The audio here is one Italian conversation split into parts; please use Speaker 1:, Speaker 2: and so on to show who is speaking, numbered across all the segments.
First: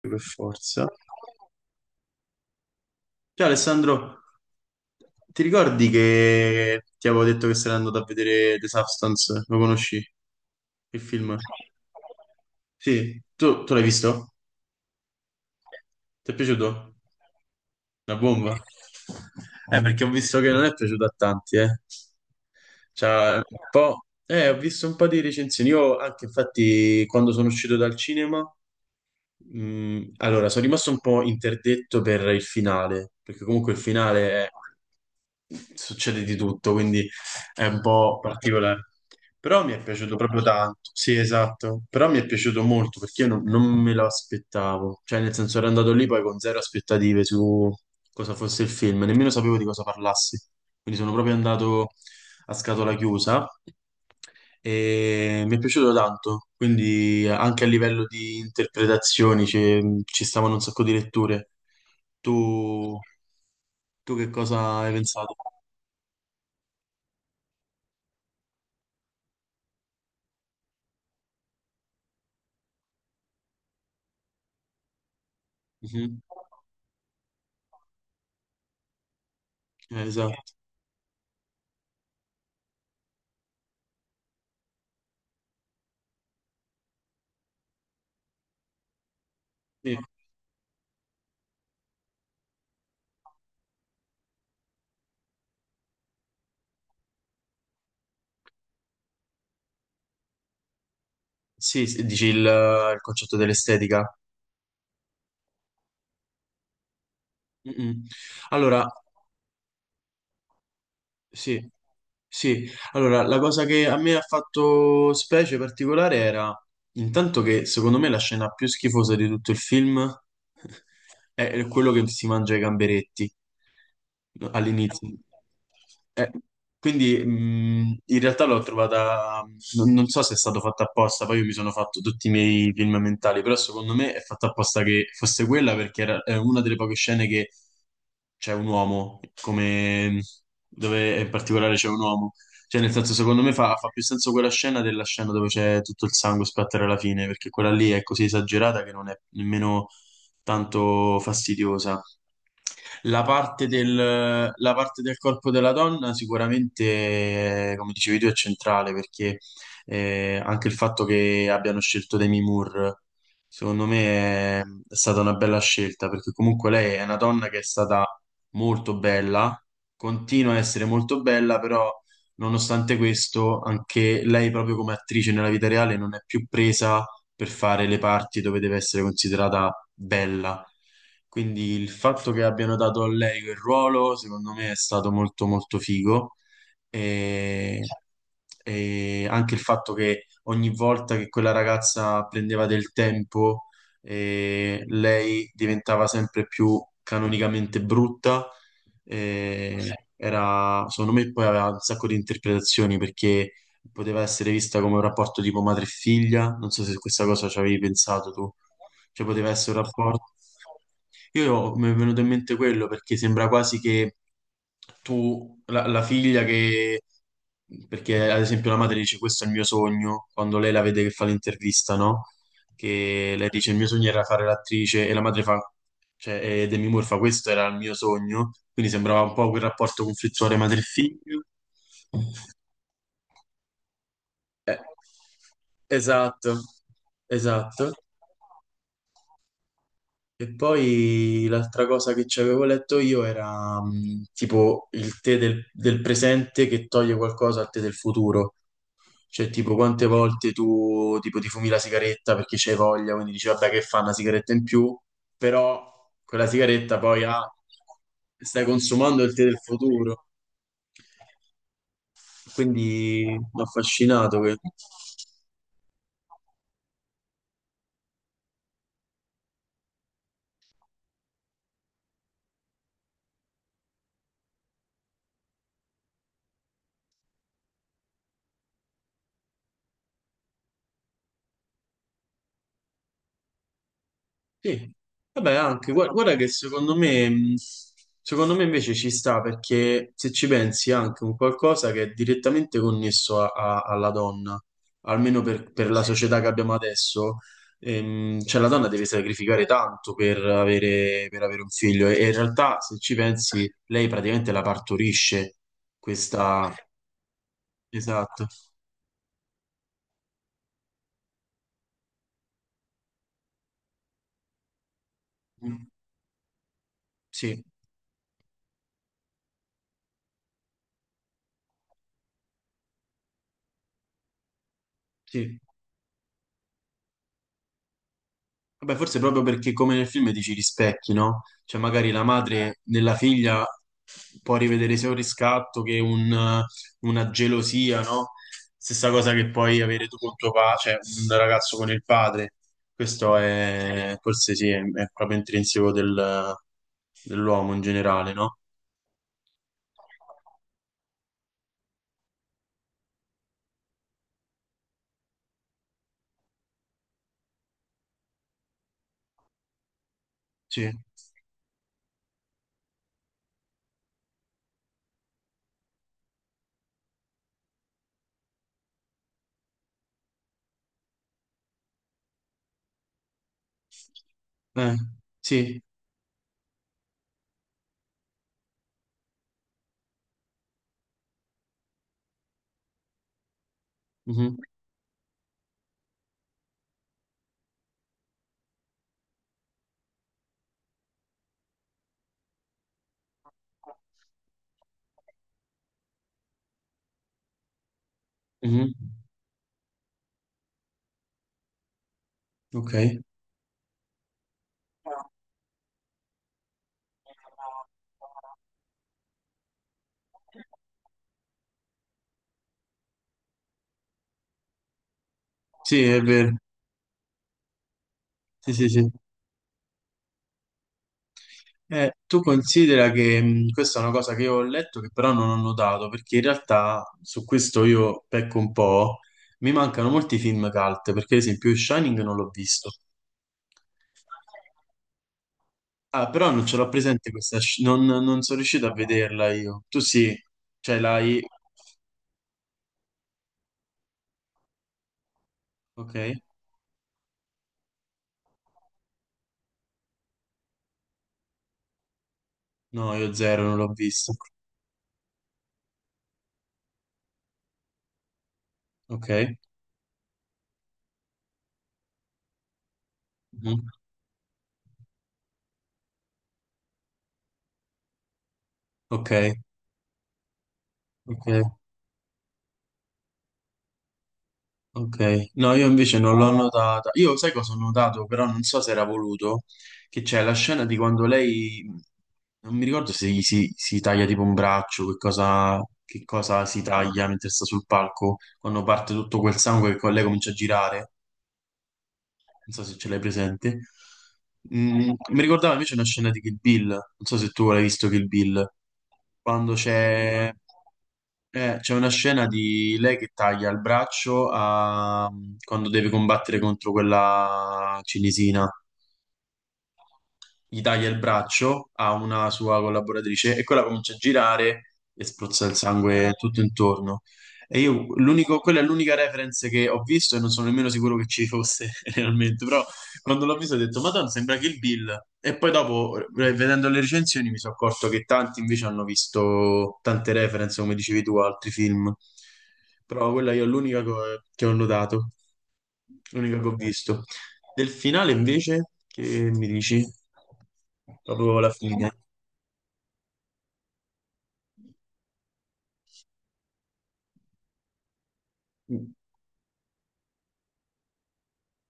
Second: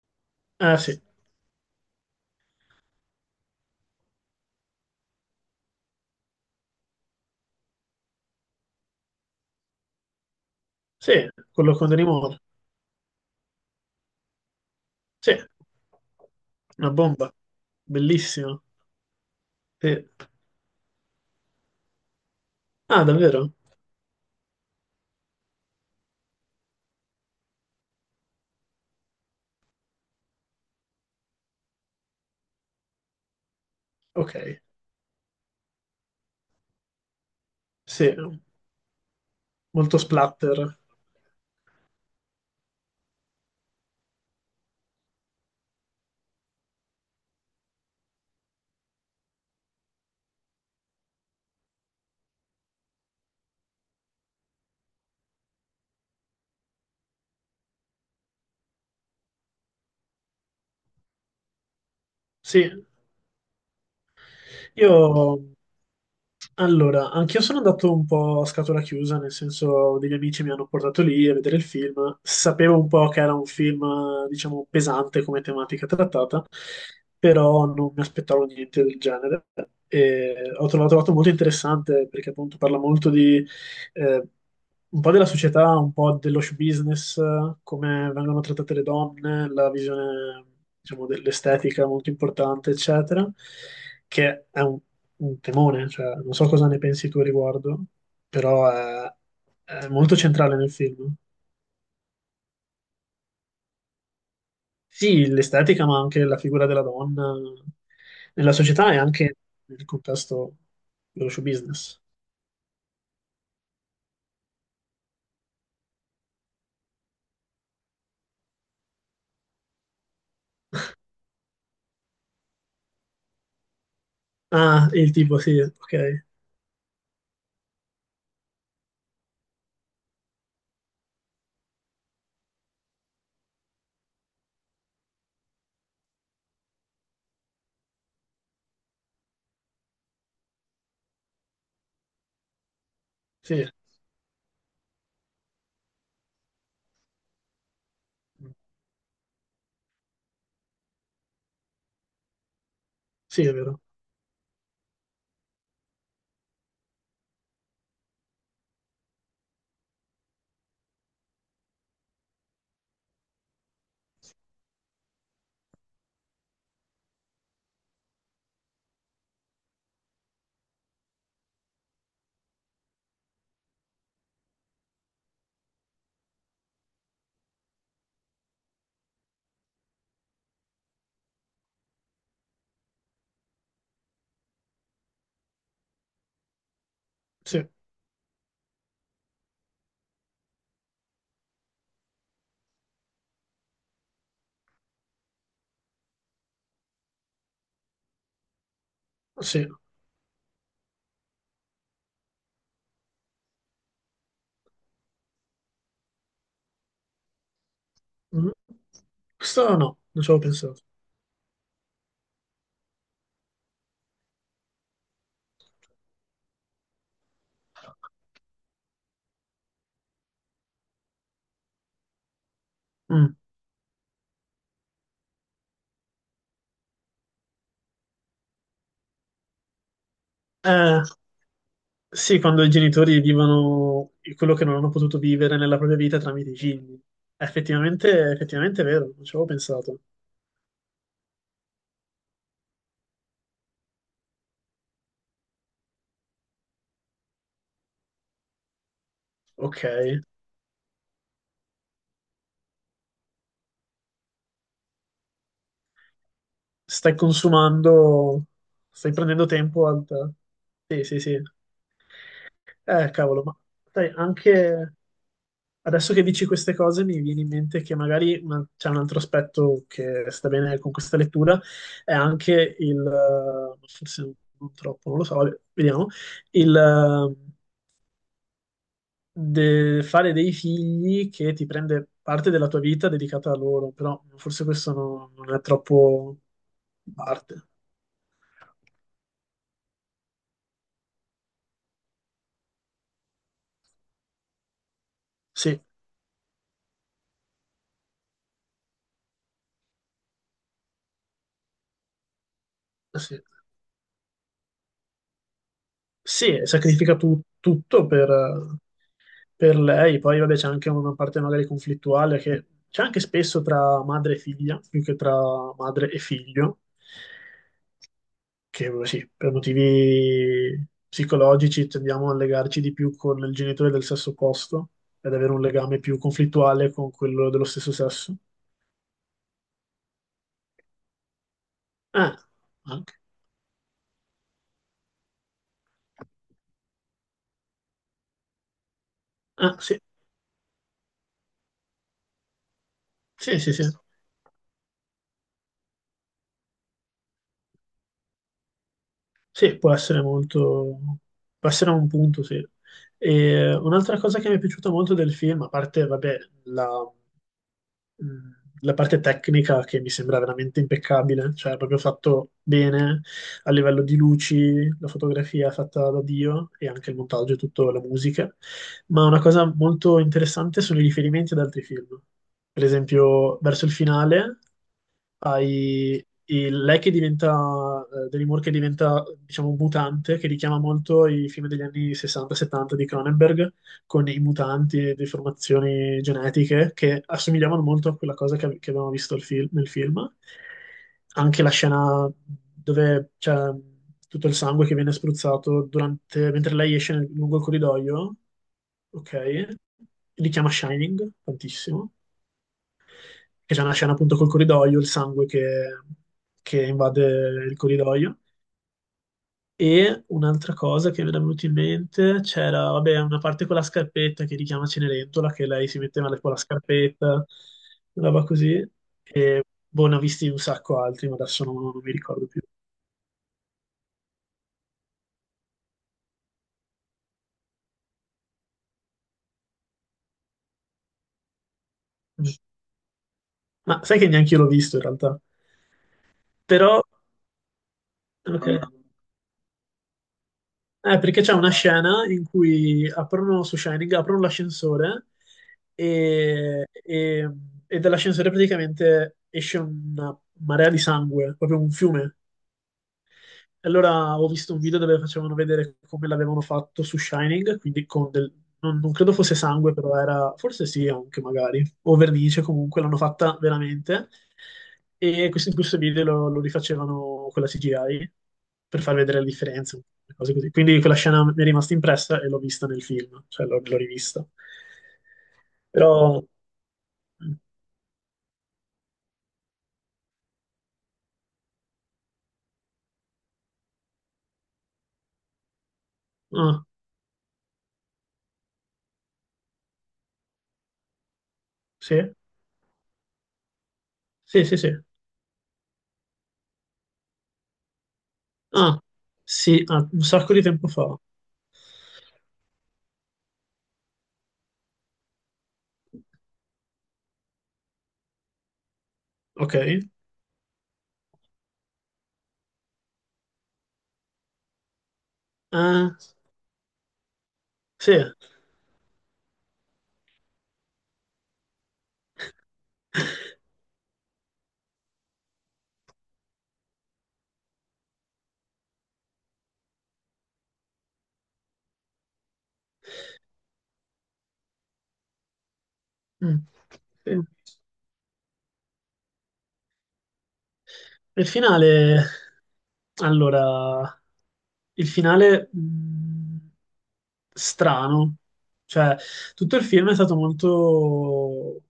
Speaker 1: Per
Speaker 2: Ah,
Speaker 1: forza.
Speaker 2: sì,
Speaker 1: Ciao Alessandro, ti ricordi che ti avevo detto che sarei andato a vedere The Substance? Lo conosci? Il
Speaker 2: sì,
Speaker 1: film?
Speaker 2: quello con Demi Moore.
Speaker 1: Sì, tu l'hai visto?
Speaker 2: Sì,
Speaker 1: Ti è
Speaker 2: una
Speaker 1: piaciuto?
Speaker 2: bomba.
Speaker 1: La bomba?
Speaker 2: Bellissimo.
Speaker 1: Perché
Speaker 2: Sì.
Speaker 1: ho visto che non è piaciuto a tanti, eh.
Speaker 2: Ah,
Speaker 1: Cioè, un
Speaker 2: davvero?
Speaker 1: po'... Ho visto un po' di recensioni. Io anche, infatti, quando sono uscito dal cinema. Mm, allora, sono rimasto un po' interdetto per il finale, perché comunque il finale è-
Speaker 2: Ok.
Speaker 1: succede di tutto, quindi è un
Speaker 2: Sì,
Speaker 1: po' particolare. Però mi è
Speaker 2: molto
Speaker 1: piaciuto proprio tanto.
Speaker 2: splatter.
Speaker 1: Sì, esatto. Però mi è piaciuto molto perché io non me lo aspettavo. Cioè, nel senso, ero andato lì poi con zero aspettative su cosa fosse il film, nemmeno sapevo di cosa parlassi. Quindi sono proprio andato a scatola chiusa e mi è piaciuto tanto, quindi anche a livello di interpretazioni ci stavano un sacco di letture.
Speaker 2: Sì,
Speaker 1: Tu, tu che cosa hai pensato?
Speaker 2: io... Allora, anch'io sono andato un po' a scatola chiusa, nel senso degli amici mi hanno portato lì a vedere il film. Sapevo un po' che era un film, diciamo, pesante come tematica
Speaker 1: Mhm.
Speaker 2: trattata, però non mi aspettavo niente del genere. E
Speaker 1: Esatto.
Speaker 2: l'ho trovato molto interessante perché appunto parla molto di eh, un po' della società, un po' dello show business, come vengono trattate le donne, la
Speaker 1: Sì,
Speaker 2: visione, diciamo, dell'estetica molto importante, eccetera, che è un temone, cioè, non so cosa ne pensi tu a riguardo, però è, è molto centrale nel film.
Speaker 1: sì, sì, dici il concetto dell'estetica.
Speaker 2: Sì, l'estetica, ma anche la figura della donna
Speaker 1: Mm, mm.
Speaker 2: nella
Speaker 1: Allora,
Speaker 2: società e anche nel contesto dello show
Speaker 1: sì.
Speaker 2: business.
Speaker 1: Sì, allora, la cosa che a me ha fatto specie particolare era intanto che secondo me la scena più schifosa di tutto il film è quello che si mangia i gamberetti no,
Speaker 2: Ah,
Speaker 1: all'inizio.
Speaker 2: il tipo, sì, ok,
Speaker 1: Eh, quindi in realtà l'ho trovata, non so se è stato fatto apposta, poi io mi sono fatto tutti i miei film mentali, però secondo me è fatta apposta che fosse quella perché era, è una delle poche scene che c'è un uomo, come dove in particolare c'è un uomo. Cioè, nel senso, secondo me
Speaker 2: sì,
Speaker 1: fa più senso quella scena della scena dove c'è tutto il sangue a splattare alla fine, perché quella lì è così esagerata che non è nemmeno tanto fastidiosa.
Speaker 2: sì, è vero,
Speaker 1: La parte del corpo della donna sicuramente, come dicevi tu, è centrale perché anche il fatto che abbiano scelto Demi Moore, secondo me, è stata una bella scelta perché comunque lei è una donna che è stata molto bella, continua a essere molto bella, però nonostante questo, anche lei proprio come attrice nella vita reale non è più presa per fare le parti dove deve essere considerata bella. Quindi il fatto che abbiano dato a lei quel ruolo, secondo me, è stato molto molto figo.
Speaker 2: sì,
Speaker 1: E, e anche il fatto che ogni volta che quella ragazza prendeva del tempo, lei diventava sempre più canonicamente brutta.
Speaker 2: sì.
Speaker 1: Eh, era, secondo me, poi aveva un sacco di interpretazioni perché poteva essere vista come un rapporto tipo madre e figlia, non so se questa cosa ci avevi pensato
Speaker 2: Mm.
Speaker 1: tu, cioè poteva
Speaker 2: Questo
Speaker 1: essere un
Speaker 2: no, non
Speaker 1: rapporto...
Speaker 2: ci avevo pensato.
Speaker 1: Io mi è venuto in mente quello perché sembra quasi che tu, la, la figlia che... Perché ad esempio la madre dice questo è il mio sogno, quando lei la vede che fa l'intervista, no?
Speaker 2: Mm.
Speaker 1: Che lei dice il mio sogno era fare l'attrice e la madre fa, cioè e Demi Moore fa questo era il mio sogno, quindi sembrava un po' quel rapporto conflittuale
Speaker 2: Eh,
Speaker 1: madre-figlio.
Speaker 2: sì, quando i genitori vivono quello che non
Speaker 1: Eh,
Speaker 2: hanno potuto vivere nella propria vita tramite i
Speaker 1: esatto,
Speaker 2: figli. È
Speaker 1: esatto.
Speaker 2: effettivamente, è vero, non ci avevo pensato.
Speaker 1: E poi l'altra cosa che ci avevo letto io era tipo il tè del presente che toglie qualcosa al tè del futuro. Cioè, tipo,
Speaker 2: Ok,
Speaker 1: quante volte tu tipo, ti fumi la sigaretta perché c'hai voglia, quindi dici, vabbè, che fa una sigaretta in più, però quella sigaretta
Speaker 2: stai
Speaker 1: poi ah,
Speaker 2: consumando,
Speaker 1: stai
Speaker 2: stai
Speaker 1: consumando il tè
Speaker 2: prendendo
Speaker 1: del
Speaker 2: tempo al...
Speaker 1: futuro.
Speaker 2: Sì, sì, sì.
Speaker 1: Quindi
Speaker 2: Cavolo, ma
Speaker 1: mi ha
Speaker 2: sai,
Speaker 1: affascinato. Que-
Speaker 2: anche... Adesso che dici queste cose mi viene in mente che magari c'è un altro aspetto che sta bene con questa lettura, è anche forse non troppo, non lo so, vabbè, vediamo, il fare dei figli che ti prende parte della tua vita dedicata a loro, però forse
Speaker 1: Sì,
Speaker 2: questo
Speaker 1: vabbè,
Speaker 2: non è
Speaker 1: anche gua- guarda,
Speaker 2: troppo
Speaker 1: che
Speaker 2: parte.
Speaker 1: secondo me invece ci sta perché se ci pensi è anche un qualcosa che è direttamente connesso a- a- alla donna, almeno
Speaker 2: Sì,
Speaker 1: per la società che abbiamo adesso, cioè la donna deve sacrificare tanto per avere un figlio e in realtà se ci
Speaker 2: sì,
Speaker 1: pensi lei praticamente la partorisce,
Speaker 2: sì,
Speaker 1: questa...
Speaker 2: sacrifica tutto
Speaker 1: Esatto,
Speaker 2: per lei, poi vabbè c'è anche una parte magari conflittuale che c'è anche spesso tra madre e figlia, più che tra
Speaker 1: mm,
Speaker 2: madre e figlio,
Speaker 1: sì,
Speaker 2: che sì, per motivi psicologici tendiamo a legarci di più con il genitore del sesso opposto ad avere
Speaker 1: sì.
Speaker 2: un legame più conflittuale con quello dello stesso sesso.
Speaker 1: Vabbè, forse proprio perché come nel film dici rispecchi, no? Cioè magari la
Speaker 2: Ah,
Speaker 1: madre nella
Speaker 2: anche.
Speaker 1: figlia può rivedere sia un riscatto che un- una gelosia, no? Stessa cosa che
Speaker 2: Ah,
Speaker 1: puoi
Speaker 2: sì,
Speaker 1: avere tu con tuo padre, cioè un ragazzo con il padre. Questo
Speaker 2: sì, sì, sì.
Speaker 1: è, forse sì, è proprio intrinseco del- dell'uomo in generale, no?
Speaker 2: Sì, può essere molto, può essere un punto, sì. E un'altra cosa che mi è piaciuta molto del film, a parte, vabbè, la, mh, la parte tecnica che mi sembra veramente
Speaker 1: Sì.
Speaker 2: impeccabile, cioè proprio fatto bene a livello di luci, la fotografia è fatta da Dio e anche il montaggio e tutta la musica, ma una cosa molto interessante sono i riferimenti ad altri film. Per esempio, verso il finale
Speaker 1: Eh, sì.
Speaker 2: hai lei che diventa, Demi Moore che diventa, diciamo, un mutante, che richiama molto i film degli anni 60-70 di Cronenberg, con i
Speaker 1: Mhm.
Speaker 2: mutanti e deformazioni genetiche che assomigliavano molto a quella cosa che abbiamo visto il nel film. Anche la scena dove c'è tutto il sangue che viene spruzzato durante- mentre lei esce lungo il corridoio,
Speaker 1: Mhm.
Speaker 2: ok? Richiama Shining tantissimo
Speaker 1: Ok.
Speaker 2: che c'è una scena appunto col corridoio, il sangue che invade il corridoio. E un'altra cosa che mi era venuta in mente c'era, vabbè, una parte con la scarpetta che richiama Cenerentola, che lei si
Speaker 1: Sì, è
Speaker 2: metteva con
Speaker 1: vero.
Speaker 2: la scarpetta, una roba
Speaker 1: Sì,
Speaker 2: così.
Speaker 1: sì, sì.
Speaker 2: E boh, ne ho visti un sacco altri, ma adesso non mi
Speaker 1: Tu
Speaker 2: ricordo più.
Speaker 1: considera che questa è una cosa che io ho letto che però non ho notato, perché in realtà su questo io pecco un po', mi mancano molti film cult, perché ad esempio Shining non l'ho visto.
Speaker 2: Ma sai che neanche io l'ho visto in realtà.
Speaker 1: Ah, però non ce l'ho
Speaker 2: Però,
Speaker 1: presente questa, sci- non sono
Speaker 2: ok.
Speaker 1: riuscito a vederla io. Tu sì, cioè l'hai...
Speaker 2: Perché c'è una scena in cui aprono su Shining, aprono l'ascensore
Speaker 1: Ok?
Speaker 2: e, e- e dall'ascensore praticamente esce una marea di sangue, proprio un fiume.
Speaker 1: No, io zero, non l'ho
Speaker 2: E
Speaker 1: visto.
Speaker 2: allora ho visto un video dove facevano vedere come l'avevano fatto su Shining, quindi con del... Non, non credo fosse
Speaker 1: Ok?
Speaker 2: sangue, però era... Forse sì, anche magari. O vernice, comunque l'hanno fatta
Speaker 1: Mhm.
Speaker 2: veramente. E questo, in questo video lo rifacevano con la CGI per far
Speaker 1: Ok,
Speaker 2: vedere le differenze, le cose così. Quindi quella scena
Speaker 1: ok.
Speaker 2: mi è rimasta impressa e l'ho vista nel film, cioè l'ho rivista.
Speaker 1: Ok, no, io
Speaker 2: Però...
Speaker 1: invece non l'ho notata. Io sai cosa ho notato, però non so se era voluto, che c'è la scena di quando lei, non mi ricordo se gli si, si taglia tipo un braccio, che cosa si
Speaker 2: Ah,
Speaker 1: taglia mentre sta sul palco, quando parte tutto quel sangue che con lei comincia a girare,
Speaker 2: sì?
Speaker 1: non so se ce l'hai presente.
Speaker 2: Sì, sì, sì.
Speaker 1: Mm, mi ricordava invece una scena di Kill Bill, non so se tu l'hai visto Kill Bill
Speaker 2: Ah,
Speaker 1: quando
Speaker 2: sì, ah, un
Speaker 1: c'è
Speaker 2: sacco di tempo fa.
Speaker 1: c'è una scena di lei che taglia il braccio a- quando deve combattere contro quella cinesina
Speaker 2: Ok.
Speaker 1: gli taglia il braccio a una sua collaboratrice e quella comincia a girare e spruzza il
Speaker 2: Ah.
Speaker 1: sangue tutto intorno. E io,
Speaker 2: Sì.
Speaker 1: l'unico, quella è l'unica reference che ho visto e non sono nemmeno sicuro che ci fosse realmente, però quando l'ho visto ho detto, Madonna, sembra Kill Bill. E poi dopo, vedendo le recensioni, mi sono accorto che tanti invece hanno visto tante reference, come dicevi tu, a altri film. Però quella io è l'unica co- che ho notato, l'unica
Speaker 2: Mm.
Speaker 1: che ho visto.
Speaker 2: Sì.
Speaker 1: Del finale invece, che mi dici?
Speaker 2: Il
Speaker 1: Proprio la fine.
Speaker 2: finale, allora, il finale strano, cioè tutto il film è stato molto,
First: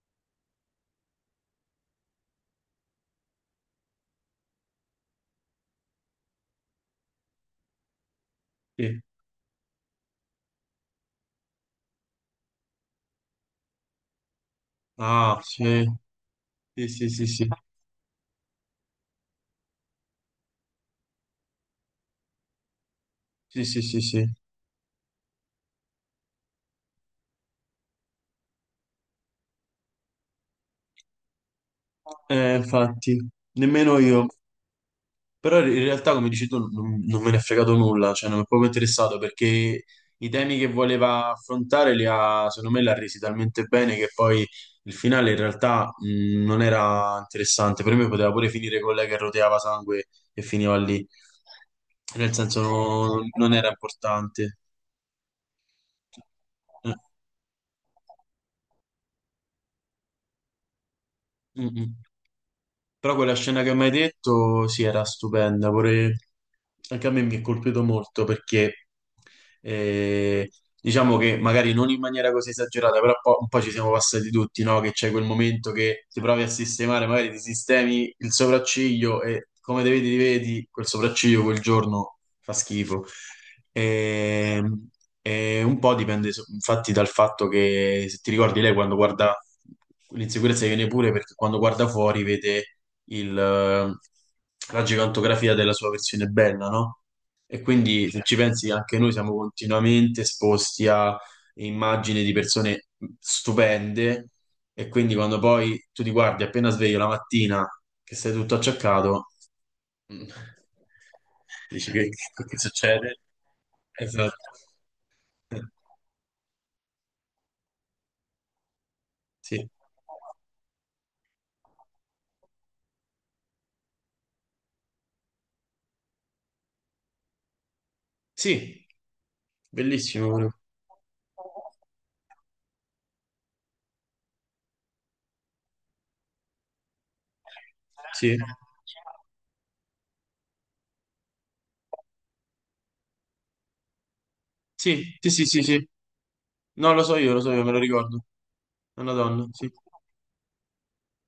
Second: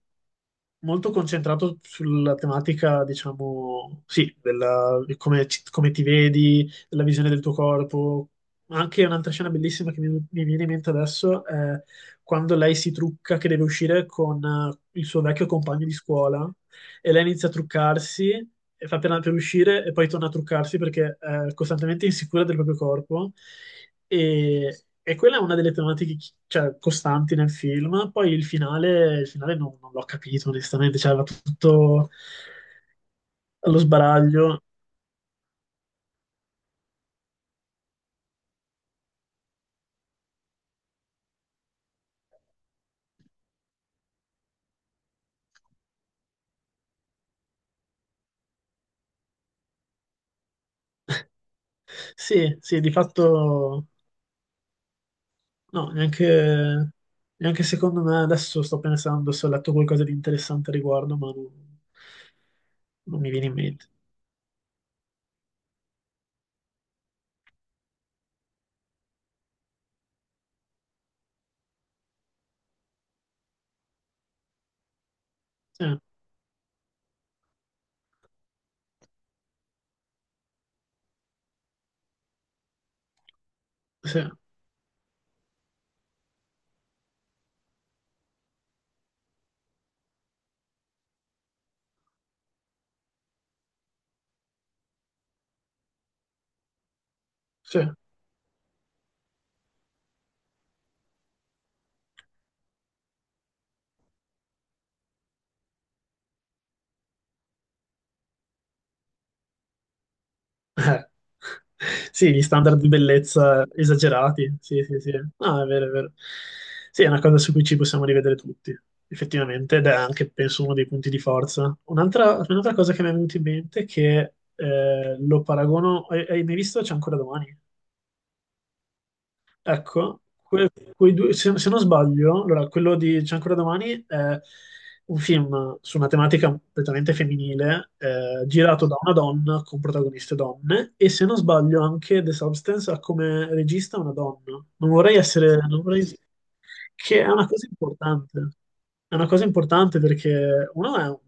Speaker 2: molto concentrato sulla tematica, diciamo, sì, di come, come ti vedi, della visione del tuo corpo.
Speaker 1: Sì.
Speaker 2: Anche un'altra scena bellissima mi viene in mente adesso è quando lei si trucca che deve uscire con il suo
Speaker 1: Ah,
Speaker 2: vecchio
Speaker 1: sì,
Speaker 2: compagno di scuola
Speaker 1: sì, sì,
Speaker 2: e lei
Speaker 1: sì, sì,
Speaker 2: inizia a truccarsi e fa per uscire e poi torna a truccarsi perché è costantemente insicura del proprio corpo
Speaker 1: sì, sì, sì, sì.
Speaker 2: e quella è una delle tematiche cioè, costanti nel film. Poi il finale non l'ho capito onestamente, cioè va tutto
Speaker 1: Infatti,
Speaker 2: allo
Speaker 1: nemmeno io.
Speaker 2: sbaraglio.
Speaker 1: Però in realtà, come dici tu, non me ne è fregato nulla, cioè non mi è proprio interessato perché i temi che voleva affrontare li ha, secondo me, l'ha resi talmente bene che poi il finale in realtà non era interessante. Per me poteva pure finire con lei che roteava sangue e finiva lì, nel
Speaker 2: Sì,
Speaker 1: senso
Speaker 2: sì, di
Speaker 1: no- non era
Speaker 2: fatto
Speaker 1: importante.
Speaker 2: no, neanche,
Speaker 1: Eh,
Speaker 2: neanche secondo me adesso sto pensando se ho letto qualcosa di interessante a riguardo, ma
Speaker 1: mm,
Speaker 2: non,
Speaker 1: mm. Però
Speaker 2: non mi
Speaker 1: quella
Speaker 2: viene in
Speaker 1: scena che mi
Speaker 2: mente.
Speaker 1: hai detto, sì, era stupenda, pure anche a me mi è colpito molto perché eh, diciamo che magari non in maniera così esagerata, però po- un po' ci siamo passati tutti, no? Che c'è quel momento
Speaker 2: Eh,
Speaker 1: che ti provi a sistemare, magari ti sistemi il sopracciglio e come te vedi, ti vedi, quel sopracciglio quel giorno fa schifo.
Speaker 2: sì,
Speaker 1: Ehm, e un po' dipende so- infatti dal fatto che, se ti ricordi, lei quando guarda, l'insicurezza viene pure perché quando guarda fuori vede il, la gigantografia della sua versione bella, no? E
Speaker 2: sì.
Speaker 1: quindi se ci pensi anche noi siamo continuamente esposti a immagini di persone stupende e quindi quando poi tu ti guardi appena sveglio la mattina che sei tutto acciaccato, mm,
Speaker 2: Eh,
Speaker 1: dici
Speaker 2: sì, gli
Speaker 1: che
Speaker 2: standard di
Speaker 1: succede?
Speaker 2: bellezza
Speaker 1: Esatto.
Speaker 2: esagerati. Sì, sì, sì. No, è vero, è vero. Sì, è una cosa su cui ci possiamo rivedere tutti,
Speaker 1: Sì,
Speaker 2: effettivamente, ed è anche, penso, uno dei punti di forza. Un'altra cosa che mi è venuta in mente è che lo paragono... Hai mai visto C'è ancora domani?
Speaker 1: sì,
Speaker 2: Ecco,
Speaker 1: bellissimo pure.
Speaker 2: que- quei due, se non sbaglio, allora, quello di C'è ancora domani è un film su una tematica completamente femminile,
Speaker 1: Sì,
Speaker 2: girato da una donna con protagoniste donne, e se non sbaglio anche The Substance ha come regista una donna.
Speaker 1: sì, sì, sì, sì,
Speaker 2: Non
Speaker 1: sì.
Speaker 2: vorrei
Speaker 1: No,
Speaker 2: che è
Speaker 1: lo
Speaker 2: una
Speaker 1: so io,
Speaker 2: cosa
Speaker 1: me lo ricordo.
Speaker 2: importante.
Speaker 1: È una
Speaker 2: È una cosa
Speaker 1: donna, sì.
Speaker 2: importante perché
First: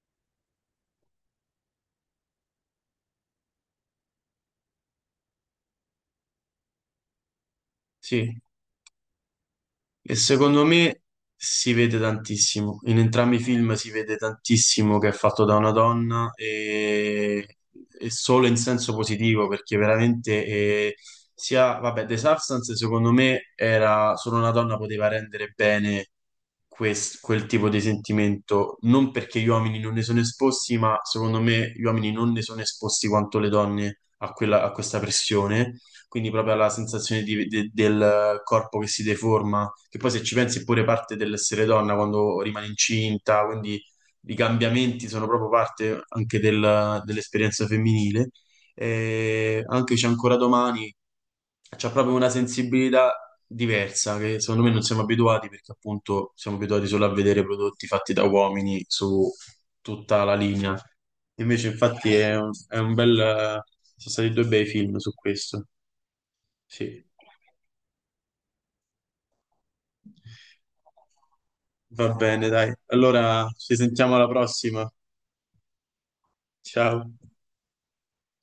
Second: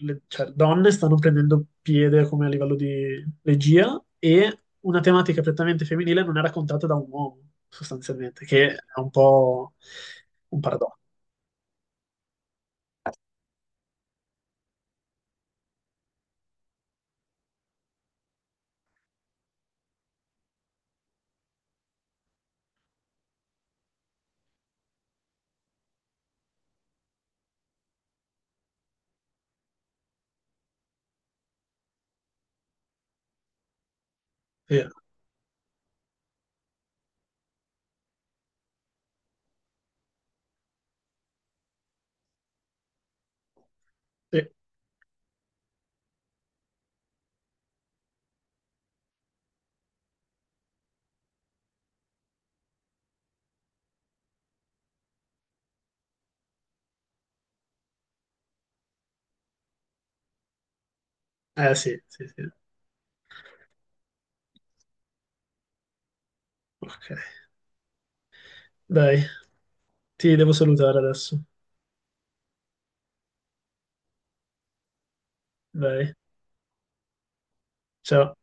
Speaker 2: le, cioè, donne stanno prendendo piede come a livello di regia e una tematica prettamente femminile non è raccontata da un uomo,
Speaker 1: Sì.
Speaker 2: sostanzialmente, che è un po'
Speaker 1: E
Speaker 2: un
Speaker 1: secondo
Speaker 2: paradosso.
Speaker 1: me si vede tantissimo. In entrambi i film si vede tantissimo che è fatto da una donna e solo in senso positivo perché veramente sia, vabbè, The Substance secondo me era solo una donna poteva rendere bene quest- quel tipo di sentimento, non perché gli uomini non ne sono esposti, ma secondo me gli uomini non ne sono esposti quanto le donne a quella- a
Speaker 2: Sì,
Speaker 1: questa pressione, quindi proprio alla sensazione di- de- del corpo che si deforma che poi se ci pensi è pure parte dell'essere donna quando rimane incinta, quindi i
Speaker 2: sì.
Speaker 1: cambiamenti sono proprio parte anche del- dell'esperienza femminile. E anche c'è ancora domani, c'è proprio una sensibilità diversa che secondo me non siamo abituati perché appunto siamo abituati solo a vedere prodotti fatti da uomini su tutta la linea. Invece
Speaker 2: Eh sì,
Speaker 1: infatti
Speaker 2: sì, sì.
Speaker 1: è un bel... sono stati due bei film su questo. Sì.
Speaker 2: Ok. Dai, ti devo salutare adesso.
Speaker 1: Va bene, dai. Allora ci sentiamo alla prossima.
Speaker 2: Dai,
Speaker 1: Ciao.
Speaker 2: ciao.